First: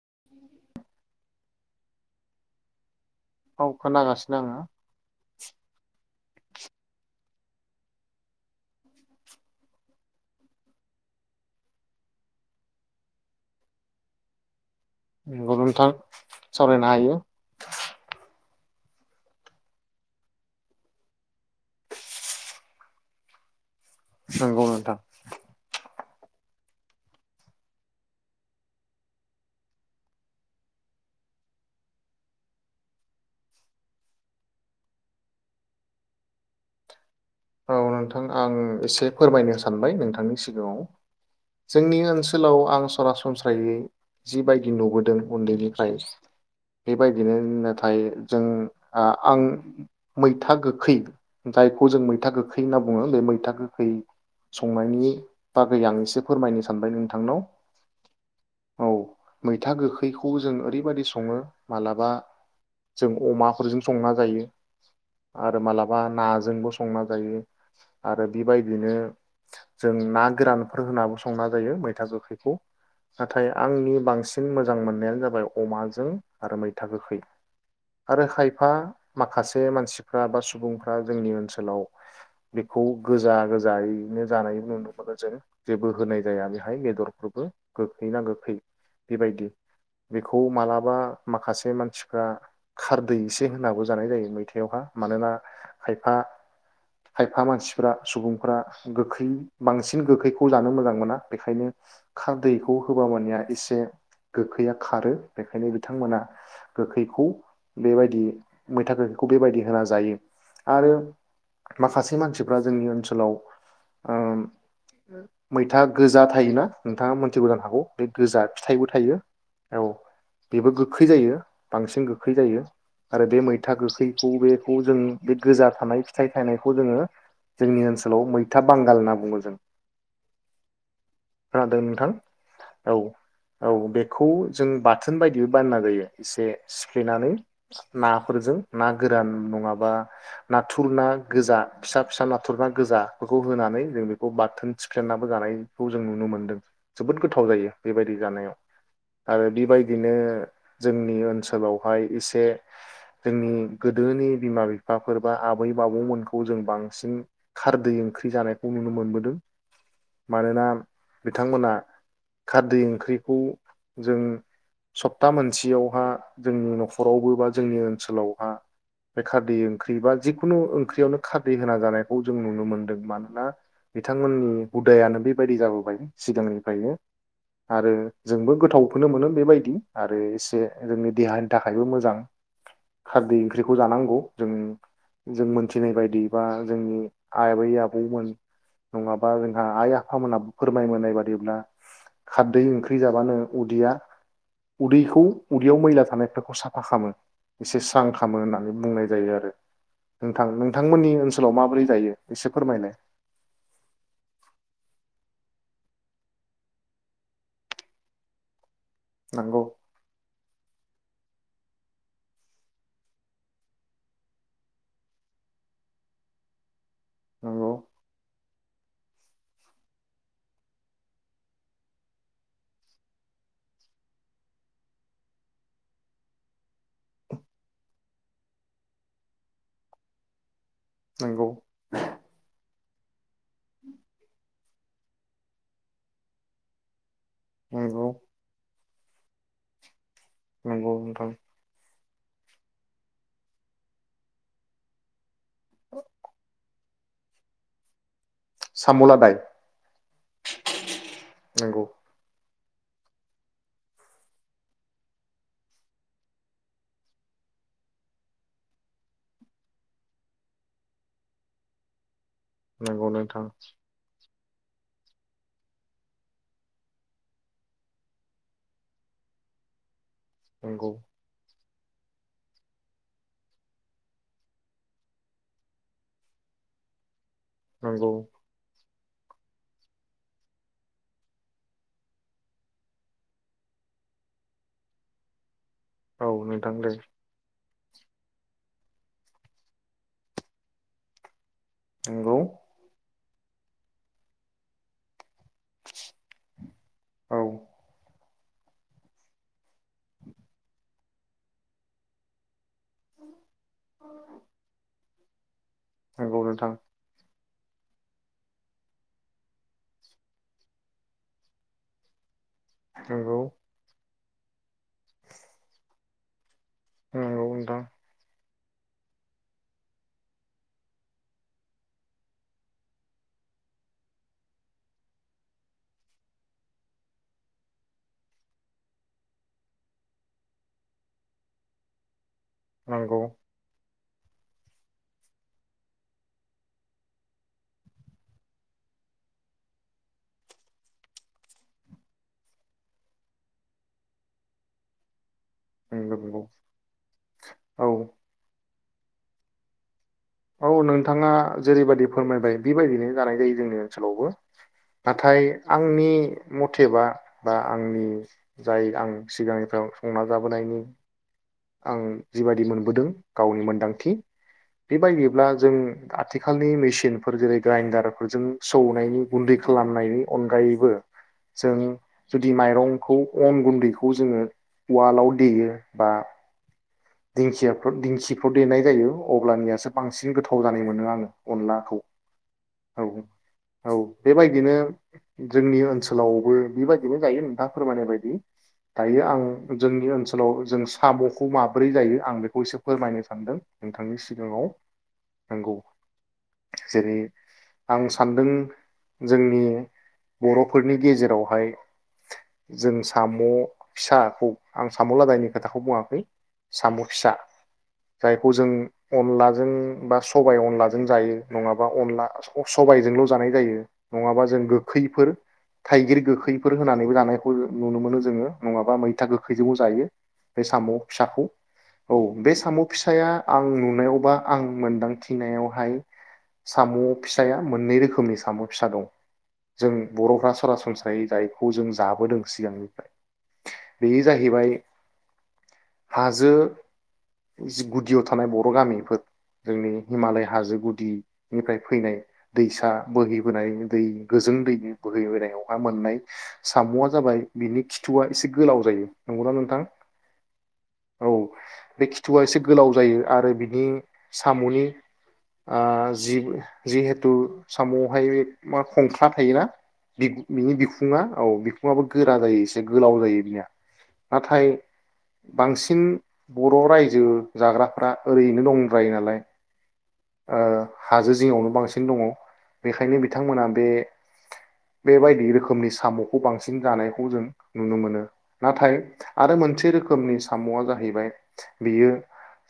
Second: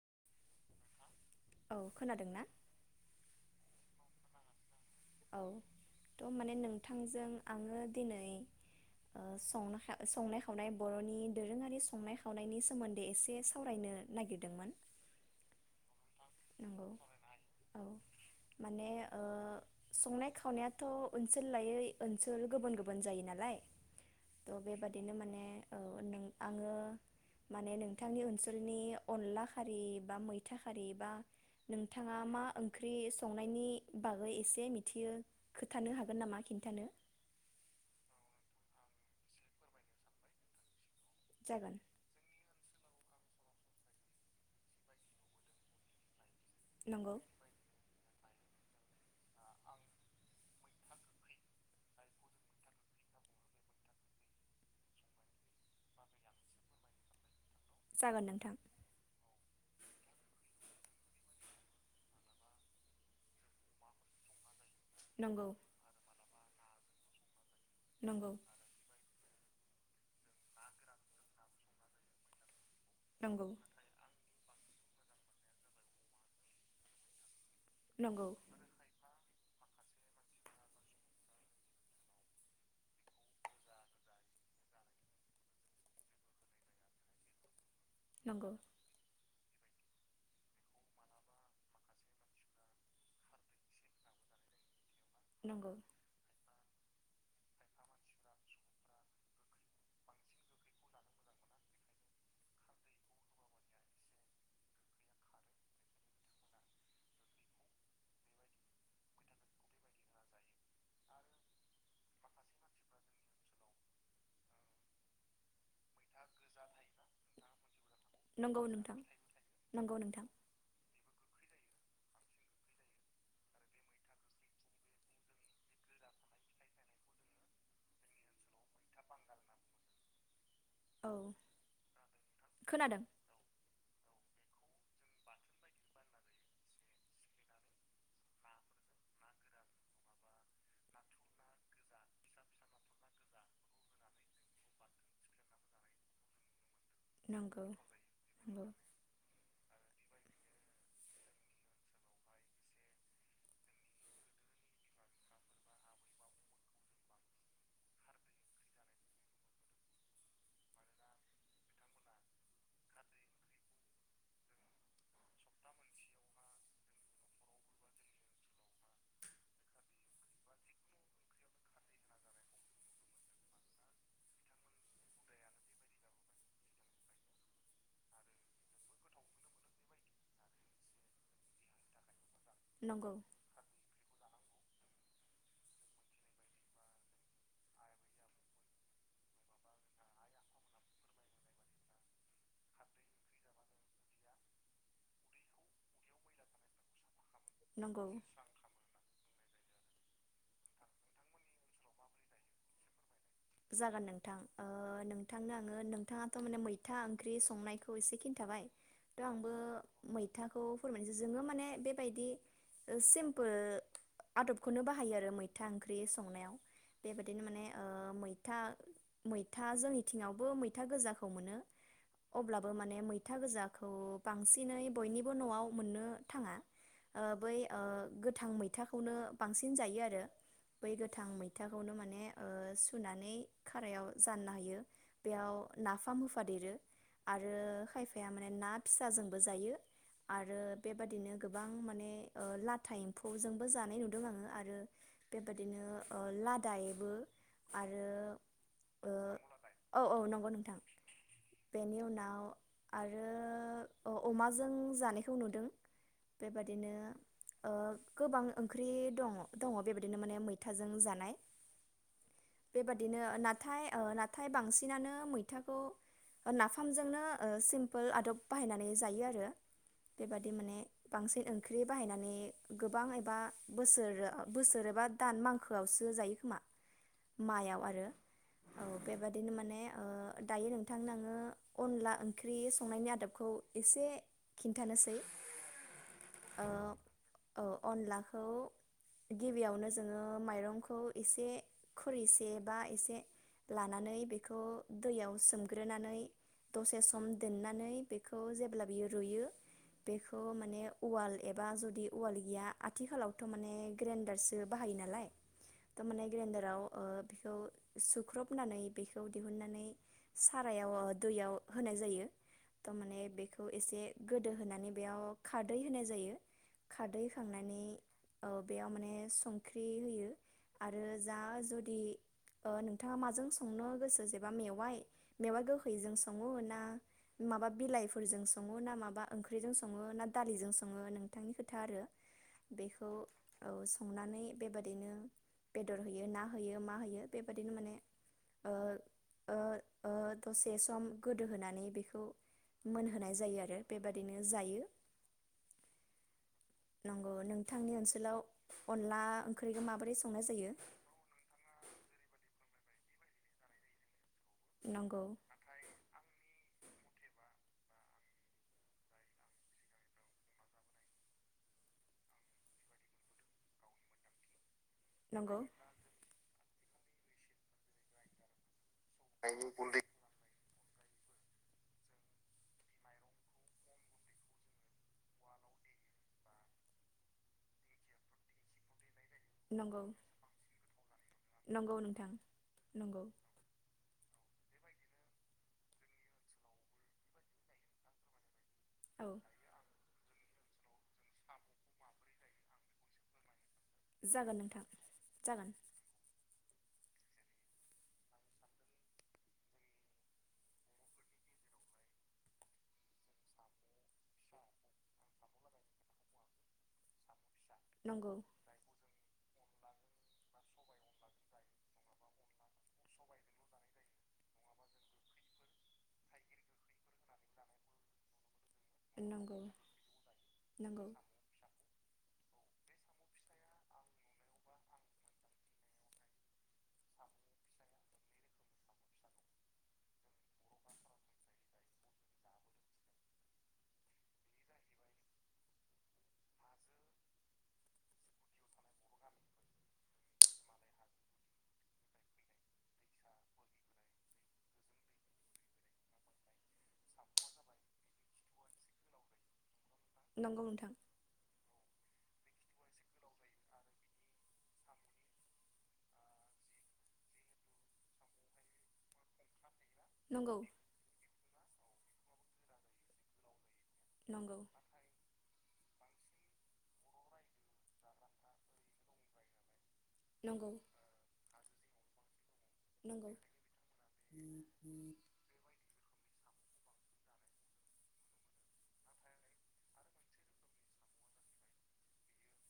[inaudible] औ खोनादों ना औ खोनागासिनो आङो औ थ' माने नोंथांजों आङो दिनै ओ सं संनाय खावनाय बर'नि दोरोङारि संनाय खावनायनि सोमोन्दै एसे सावरायनो नागिरदोंमोन नंगौ नोंथां नंगौ सावरायनो हायो औ माने ओ संनाय खावनायाथ' ओनसोल लायै ओनसोल गुबुन गुबुन जायो नालाय थ' नंगौ नोंथां बेबादिनो माने औ नों आङो माने नोंथांनि ओनसोलनि अनला खारि बा मैथा खारि बा नोंथाङा मा ओंख्रि संनायनि बागै एसे मिथियो खोथानो हागोन नामा खिन्थानो औ नोंथां आं ओ एसे फोरमायनो सानबाय नोंथांनि सिगाङाव जागोन जोंनि ओनसोलाव आं सरासनस्रायै जिबायदि नुबोदों उन्दैनिफ्राय नंगौ बेबायदिनो नाथाय नाथाय जों आं आं मैथा गोखै जायखौ जों मै मैथा गोखै होनना बुङो बे मैथा गोखै संनायनि बागै आं एसे फोरमायनो सानबाय नोंथांनाव जागोन नोंथां औ मैथा गोखैखौ जों ओरैबायाददि सङो मालाबा जों अमाफोरजों संना जायो नंगौ आरो मालाबा ना जों संना जायो आरो नंगौ बेबायदिनो जों ना गोरानफोर होनाबो संना जायो मैथा गोखैखौ नंगौ नाथाय आंनि बांसिन बांसिन मोजां मोननायानो जाबाय अमाजों आरो मैथा गोखै आरो नंगौ खायफा माखासे मानसिफ्रा बा सुबुंफ्रा जोंनि ओनसोलाव ओनसोलाव बेखौ गोजा गोजायैनो जानाय नुनो मोनो जों जेबो होनाय जाया बेहाय बेदरफोरबो गोखै ना नंगौ गोखै बेबायदि बेखौ मालाबा माखासे मानसिफ्रा खारदै एसे होनांगौ जानाय जायो मैथायावहा मानोना नंगौ खायफा खायफा मानसिफ्रा सुबुंफ्रा गोखै बांसिन गोखैखौ जानो मोजां मोना बेखायनो खारदैखौ होबा माने एसे गोखैया खारो बेखायनो बिथांमोना गोखैखौ बेबायदि मैथा गोखैखौ बेबायदि होना जायो आरो माखासे मानसिफ्रा जोंनि ओनसोलाव ओ मैथा गोजा थायोना नोंथाङा मोनथिबो जानो हागौ बे गोजा नंगौ फिथाइबो नोंथां थायो औ नंगौ नोंथां बेबो गोखै जायो बांसिन गोखै जायो आरो बे मैथा गोखैखौ बेखौ जों बे गोजा थानाय फिथाय थायनायखौ जोङो जोंनि ओनसोलाव मैथा बांगाल होनना बुङो जों औ खोनादों नोंथां औ खोनादों औ बेखौ जों बाथोन बायदि बानायना जायो एसे सिफ्लेनानै नाफोरजों ना गोरान नङाबा ना थुर ना गोजा फिसा फिसा नाथुरना गोजा बेखौ होनानै जों बेखौ बाथोन सिफ्लेनाबो जानायखौ जों नुनो मोनदों जोबोद गोथाव नंगौ जायो बेबायदि जानायाव नंगौ आरो बेबायदिनो जोंनि ओनसोलावहाय इसे जोंनि गोदोनि बिमा बिफाफोरबा आबै आबौमोनखौ जों बांसिन खारदै ओंख्रि जानायखौ नुनो मोनबोदों मानोना बिथांमोना खारदै ओंख्रिखौ जों सप्ता मोनसेयावहा जोंनि न'खरावबो बा जोंनि ओनसोलावहा बे खारदै ओंख्रि बा जिखुनु ओंख्रियावनो खारदै होना जानायखौ जों नुनो मोनदों मानोना बिथांमोननि हुदायानो बेबायदि जाबोबाय सिगांनिफ्रायनो आरो जोंबो गोथावखौनो मोनो बेबायदि आरो एसे जोंनि देहानि थाखायबो मोजां खारदै ओंख्रिखौ जानांगौ जों जों मोनथिनाय बायदि बा जोंनि आबै आबौमोन नङाबा जोंहा आइ आफामोनाबो फोरमाय मोननाय बायदिब्ला खारदै ओंख्रि जाबानो उदैया उदैखौ उदैयाव मैला थानायफोरखौ साफा खालामो एसे नंगौ स्रां खामो होननानै बुंनाय जायो आरो नोंथां नोंथांमोननि ओनसोलाव माबोरै जायो एसे फोरमायलाय जागोन नोंथां ओ नोंथांनो आङो नोंथाङाथ' माने मैथा ओंख्रि संनायखौ एसे खिन्थाबाय थ' आंबो नंगौ मैथाखौ फोरमाय जोङो माने बेबायदि सिमपोल आदबखौनो बाहायो आरो मैथा ओंख्रि संनायाव बेबायदिनो माने नंगौ ओ मै मैथा मैथा जोंनिथिङावबो मैथा गोजाखौ मोनो अब्लाबो माने मैथा गोजाखौ बांसिनै बयनिबो न'आव मोननो थाङा ओ बै ओ गोथां मैथाखौनो बांसिन जायो आरो बै गोथां नंगौ मैथाखौनो माने ओ सु खारायाव जानना होयो बेयाव नाफाम होफादेरो आरो नंगौ खायफाया माने ना फिसाजोंबो जायो आरो नंगौ नोंथां बेबादिनो गोबां माने ओ लाथा एम्फौजोंबो जानाय नुदों आङो आरो बेबादिनो ओ लादाय बो आरो सामु ओ लादाय औ औ नंगौ नोंथां नंगौ बेनि उनाव आरो अ अमाजों जानायखौ नुदों बेबादिनो ओ गोबां ओंख्रि दङ दङ बेबायाददिनो माने मैथाजों जानाय नंगौ बेबादिनो नोंथां नाथाय ओ नाथाय बांसिनानो मैथाखौ नाफामजोंनो ओ सिम्पोल आदब बाहायनानै जायो आरो बेबादि माने नंगौ बांसिन ओ ओंख्रि बाहायनानै गोबां एबा बोसोर बोसोर एबा दान मांखोआवसो जायो खोमा मायाव आरो नंगौ औ बेबादिनो माने दायो नोंथांनो आङो अनला ओंख्रि संनायनि आदबखौ एसे खिन्थानोसै औ ओ नोंथां दे औ अनलाखौ गिबियावनो जोङो माइरंखौ एसे नंगौ खुरैसे बा एसे लानानै बेखौ दैयाव सोमग्रोनानै दसे सम औ दोननानै बेखौ जेब्ला बियो रुयो बेखौ माने उवाल एबा जुदि उवाल गैया आथिखालावथ' माने ग्रेन्डारसो बाहायो नालाय थ' माने नंगौ नोंथां ग्रेनदाराव बेखौ सुख्रबनानै बेखौ दिहुननानै सारायाव दैयाव होनाय जायो थ' थारमाने नंगौ बेखौ एसे गोदो होनानै बेयाव खारदै होनाय जायो खारदै नंगौ होखांनानै नोंथां औ बेयाव माने संख्रि होयो आरो जा जुद दि ओ नोंथाङा माजों संनो गोसो जेबा मेवाइ मेवाय गोखैजों सङो ना माबा बिलाइफोरजों सङो ना माबा ओंख्रिजों सङो ना दालिजों सङो नोंथांनि खोथा आरो बेखौ नंगौ संनानै बेबादिनो बेदर होयोना होयो मा होयो बेबादिनो माने ओ ओ ओ दसे सम गोदो होनानै बेखौ मोनहोनाय जायो आरो बेबायादिनो जायो नोंगौ नोंगौ नंगौ नोंथांनि ओनसोलाव अनला ओंख्रिखौ माबोरै स औ नोंथाङा जेरैबायादि फोरमायबाय बेबायदिनो जानाय जायो जोंनि ओनसोलावबो नंगौ नाथाय आंनि मथ थेबा बा आंनि जाय आं सिगांनिफ्राय संना जाबोनायनि आं जिबायदि मोनबोदों गावनि मोनदांथि बेबायदिब्ला नंगौ जों आथि खालनि मिसिन जेरै ग्राइनदार फोरजों सौनायनि गुन्दै खालामनायनि अनगायै बो जों जुदि माइरंखौ अन गुन्दैखौ जोङो उवालाव देयो बा दिंखियाफ्र दिंखिफ्राव देनाय जायो अब्लानियासो नंगौ बांसिन गोथाव जानाय मोनो आङो नंगौ अनलाखौ नोंथां औ नंगौ औ बेबाय दिनो जोंनि ओनसोलावबो बेबायदिनो जायो नोंथाङा फोरमायनाय बायदि दायो औ आं जोंनि ओनसो सोलाव जों साम'खौ माब ब्रै जायो आं इखौ एसे फोरमायनो सानदों नोंथांनि जागोन सिगाङाव नोंथां जागोन नोंगौ जेरै आं सानदों जोंनि बर'फोरनि गेजेरावहाय जों साम' फिसाखौ आं साम' लादायनि खोथाखौ बुङाखै साम' फिसा नंगौ जायखौ जों अनला जों बा सबबाय अनलाजों जायो नङाबा अनला सबायजोंल' जानाय जायो नङाबा जों गोखैफोर थाइगिर गोखैफोर होनानैबो जानायखौ नुनो मोनो जोङो नङाबा मैथा नंगौ गोखैजोंबो जायो बे साम' नंगौ फिसाखौ औ बे साम' फिसाया आं नुनायावबा आं मोनदांथिनायावहाय साम' फिसाया मोननै रोखोमनि साम' फिसा दं जों बर'फ्रा सरासनस्रायै जायखौ जों जाबोदों सिगांनिफ्राय बेयो जाहैबाय हाज जो जि गुदियाव थानाय बर' गामिफोर जोंनि हिमालय हाजो गुदिनिफ्राय फैनाय दैसा बोहैबोनाय दै गोजों दैनि बोहैबोनायावहाय मोननाय साम'आ जाबाय बिनि खिथुआ एसे गोलाव जायो नंगौना नोंथां नंगौ नोंथां औ बे खिथुआ एसे गोलाव जायो आरो बिनि साम'नि आ जि जिहेथु साम'आवहाय मा खंख्ला थायोना बि नंगौ बिनि बिखुङा औ बि फुङाबो गोरा जायो एसे गोलाव जायो बिया नंगौ नाथाय बांसिन सिन बर' रायजो जाग्राफ्रा ओरैनो दंद्रायो नालाय ओ नंगौ हाजो जिङावनो बांसिन दङ बेखायनो नंगौ बिथांमोना बे -बेबायदि रोखोमनि साम' बांसिन जानायखौ जों नुनो मोनो नाथाय आरो मोनसे रोखोमनि साम'आ जाहैबाय बेयो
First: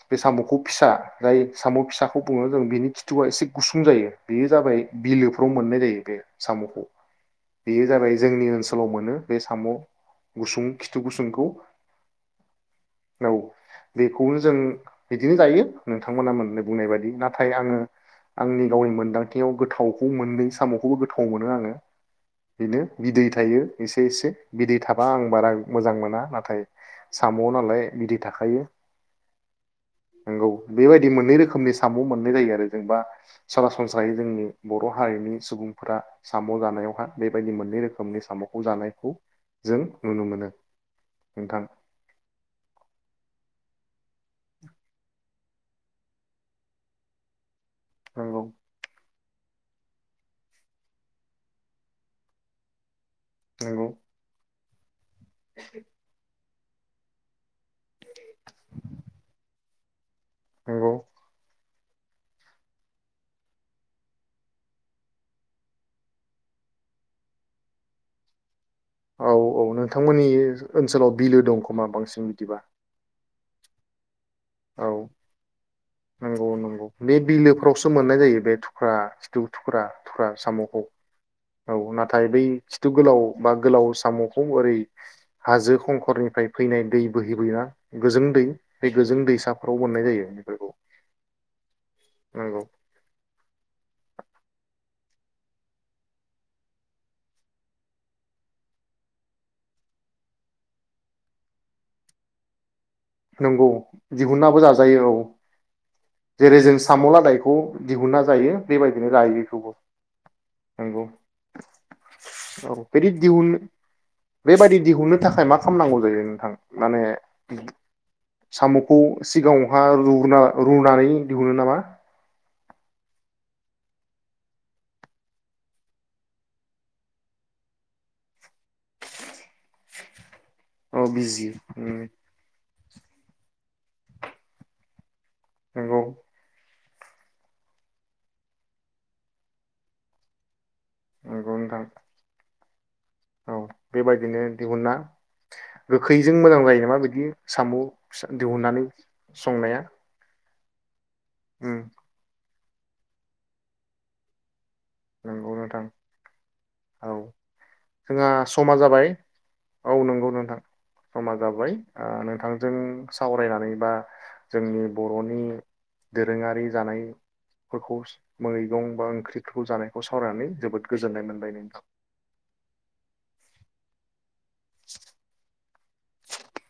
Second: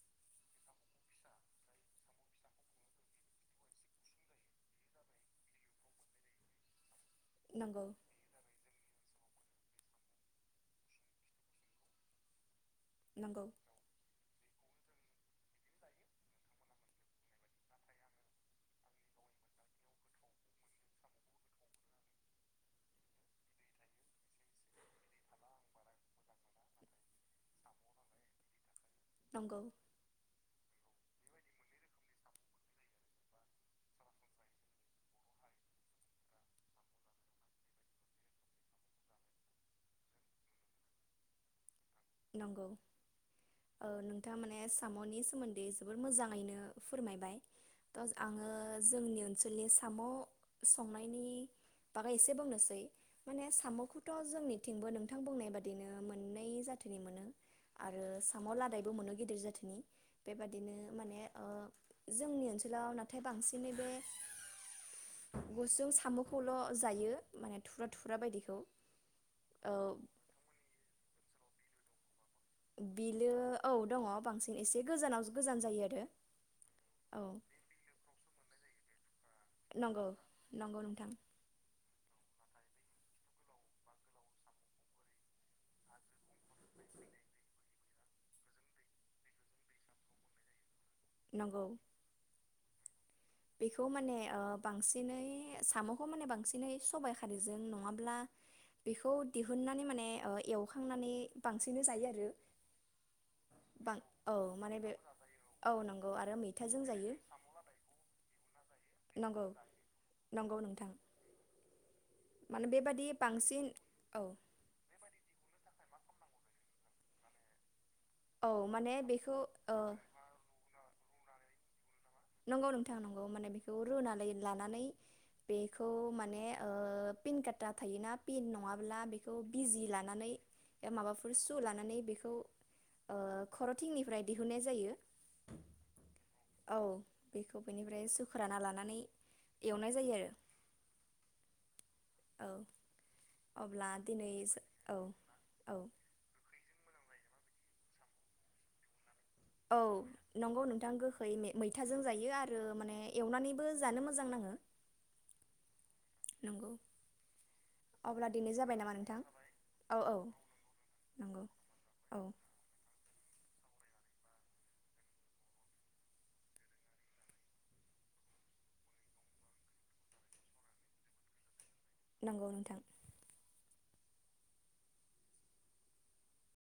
बे साम'खौ फिसा जाय साम' फिसा बे बुङनानै जों बेनि खिथुआ एसे गुसुं जायो बेयो जाबाय बिलोफ्राव मोननाय जायो बे साम'खौ बेयो नंगौ जाबाय जोंनि ओनसोलाव मोनो बे साम' गुसुं खिथु गुसुंखौ औ नंगौ बेखौनो जों बिदिनो जायो नोंथांमोना मोनै बुंनाय बायदि नाथाय आङो आंनि गावनि मोनदांथियाव गोथावखौ मोननै साम'खौबो गोथाव मोनो आङो बेनो बिदै थायो एसे एसे बिदै थाबा आं बारा मोजां मोना नाथाय साम' नालाय बिदै थाखायो नंगौ नोंगौ बेबायदि मोननै रोखोमनि साम' मोननै जायो आरो जेनबा सरासनस्रायै जोंनि बर' हारिनि सुबुंफोरा साम' जानायावहा बेबायदि मोननै रोखोमनि साम'खौ जानायखौ जों नुनो मोनो नोंथां नंगौ ओ नोंथाङा माने साम'नि सोमोन्दै जोबोर मोजाङैनो फोरमायबाय नंगौ आङो जोंनि ओनसोलनि साम' संनायनि बागै एसे बुंनोसै। माने नंगौ सामखौथ' जोंनि थंबो नों थां बुंनाय बादिनो मोन [unintelligible] जोथोनि मोनो आरो साम'लादायबो मोनो गिदिर जोथोननि बेबादिनो नंगौ माने ओ जोंनि ओनसोलाव नाथाय बांसिनै बे गुसुं साम'खौल' जायो माने थुरा थुरा बायदिखौ औ औ नोंथांमोननि ओनसोलाव बिलो दं। खमा बांसिन बिदिबा बिलो औ दङ बांसिन एसे औ गोजानावसो गोजान जायो आरो। नंगौ नंगौ बे औ बिलोफोरावसो मोननाय जायो बे फ्रा थुख्रा नंगौ थुख्रा नंगौ साम'खौ नोंथां औ ना नाथाय बै खिथु गोलाव बा गोलाव साम'खौ ओरै हाजो खंखरनिफ्राय फैनाय दै बोहैबोयोना गोजों दै बे गोजों दैसाफोराव खननाय जायो बेफोरखौ नोंगौ। नोंगौ बेखौ माने ओ बांसिनै साम'खौ माने बांसिनै सबायाइ खारैजों नङाब्ला बेखौ दिहुननानै माने एवखांनानै बांसिनै जायो आरो। नंगौ बां औ दिहुननाबो माने बे जाजायो नंगौ आरो औ जेरै जों मैथाजों साम जायो। लादायखौ दिहुनना जायो। बेबायदिनो लायो नंगौ बेखौबो नंगौ। माने औ बेबादि बिदि दिहुन बांसिन औ बेबादि दिहुननो थाखाय मा खालामनांगौ जायो नोंथां माने औ माने सामखौ बेखौ सिगाङावहा ओ रुग्रो रुनानै दिहुननो नामा? नंगौ नोंथां नंगौ माने बेखौ रुनानै लानानै बेखौ माने पिन काटा थायोना पिन नङाब्ला बेखौ बिजि लानानै ए औ माबाफोर बिजि सु लानानै नंगौ बेखौ ओ खरथिंनिफ्राय दिहुननाय जायो। नोंंगौ। औ बेखौ बेनिफ्राय सुखुराना लानानै एवनाय जायो आरो नोंगौ नोंथां। औ औ अब्ला दिनै बेबायदिनो दिहुना औ औ गोखैजों मोजां जायो नामा बिदि? साम' दिहुननानै औ संनाया नंगौ नोंथां गोखै ओमफ्राय उम मैथाजों जायो आरो आरो माने एवनानैबो जानो मोजां नाङो नंगौ नोंथां नंगौ औ अब्ला जोंहा दिनै समा नामा जाबाय नोंथां औ नंगौ नोंथां समा नंगौ जाबाय ओ औ नोंथांजों सावरायनानै बा जोंनि बर'नि दोरोङारि जानायफोरखौ मैगं बा ओंख्रिफोरखौ जानाय खौ सावरायनानै जोबोद गोजोन्नाय मोनबाय नोंथां नांगौ नोंथां [inaudible]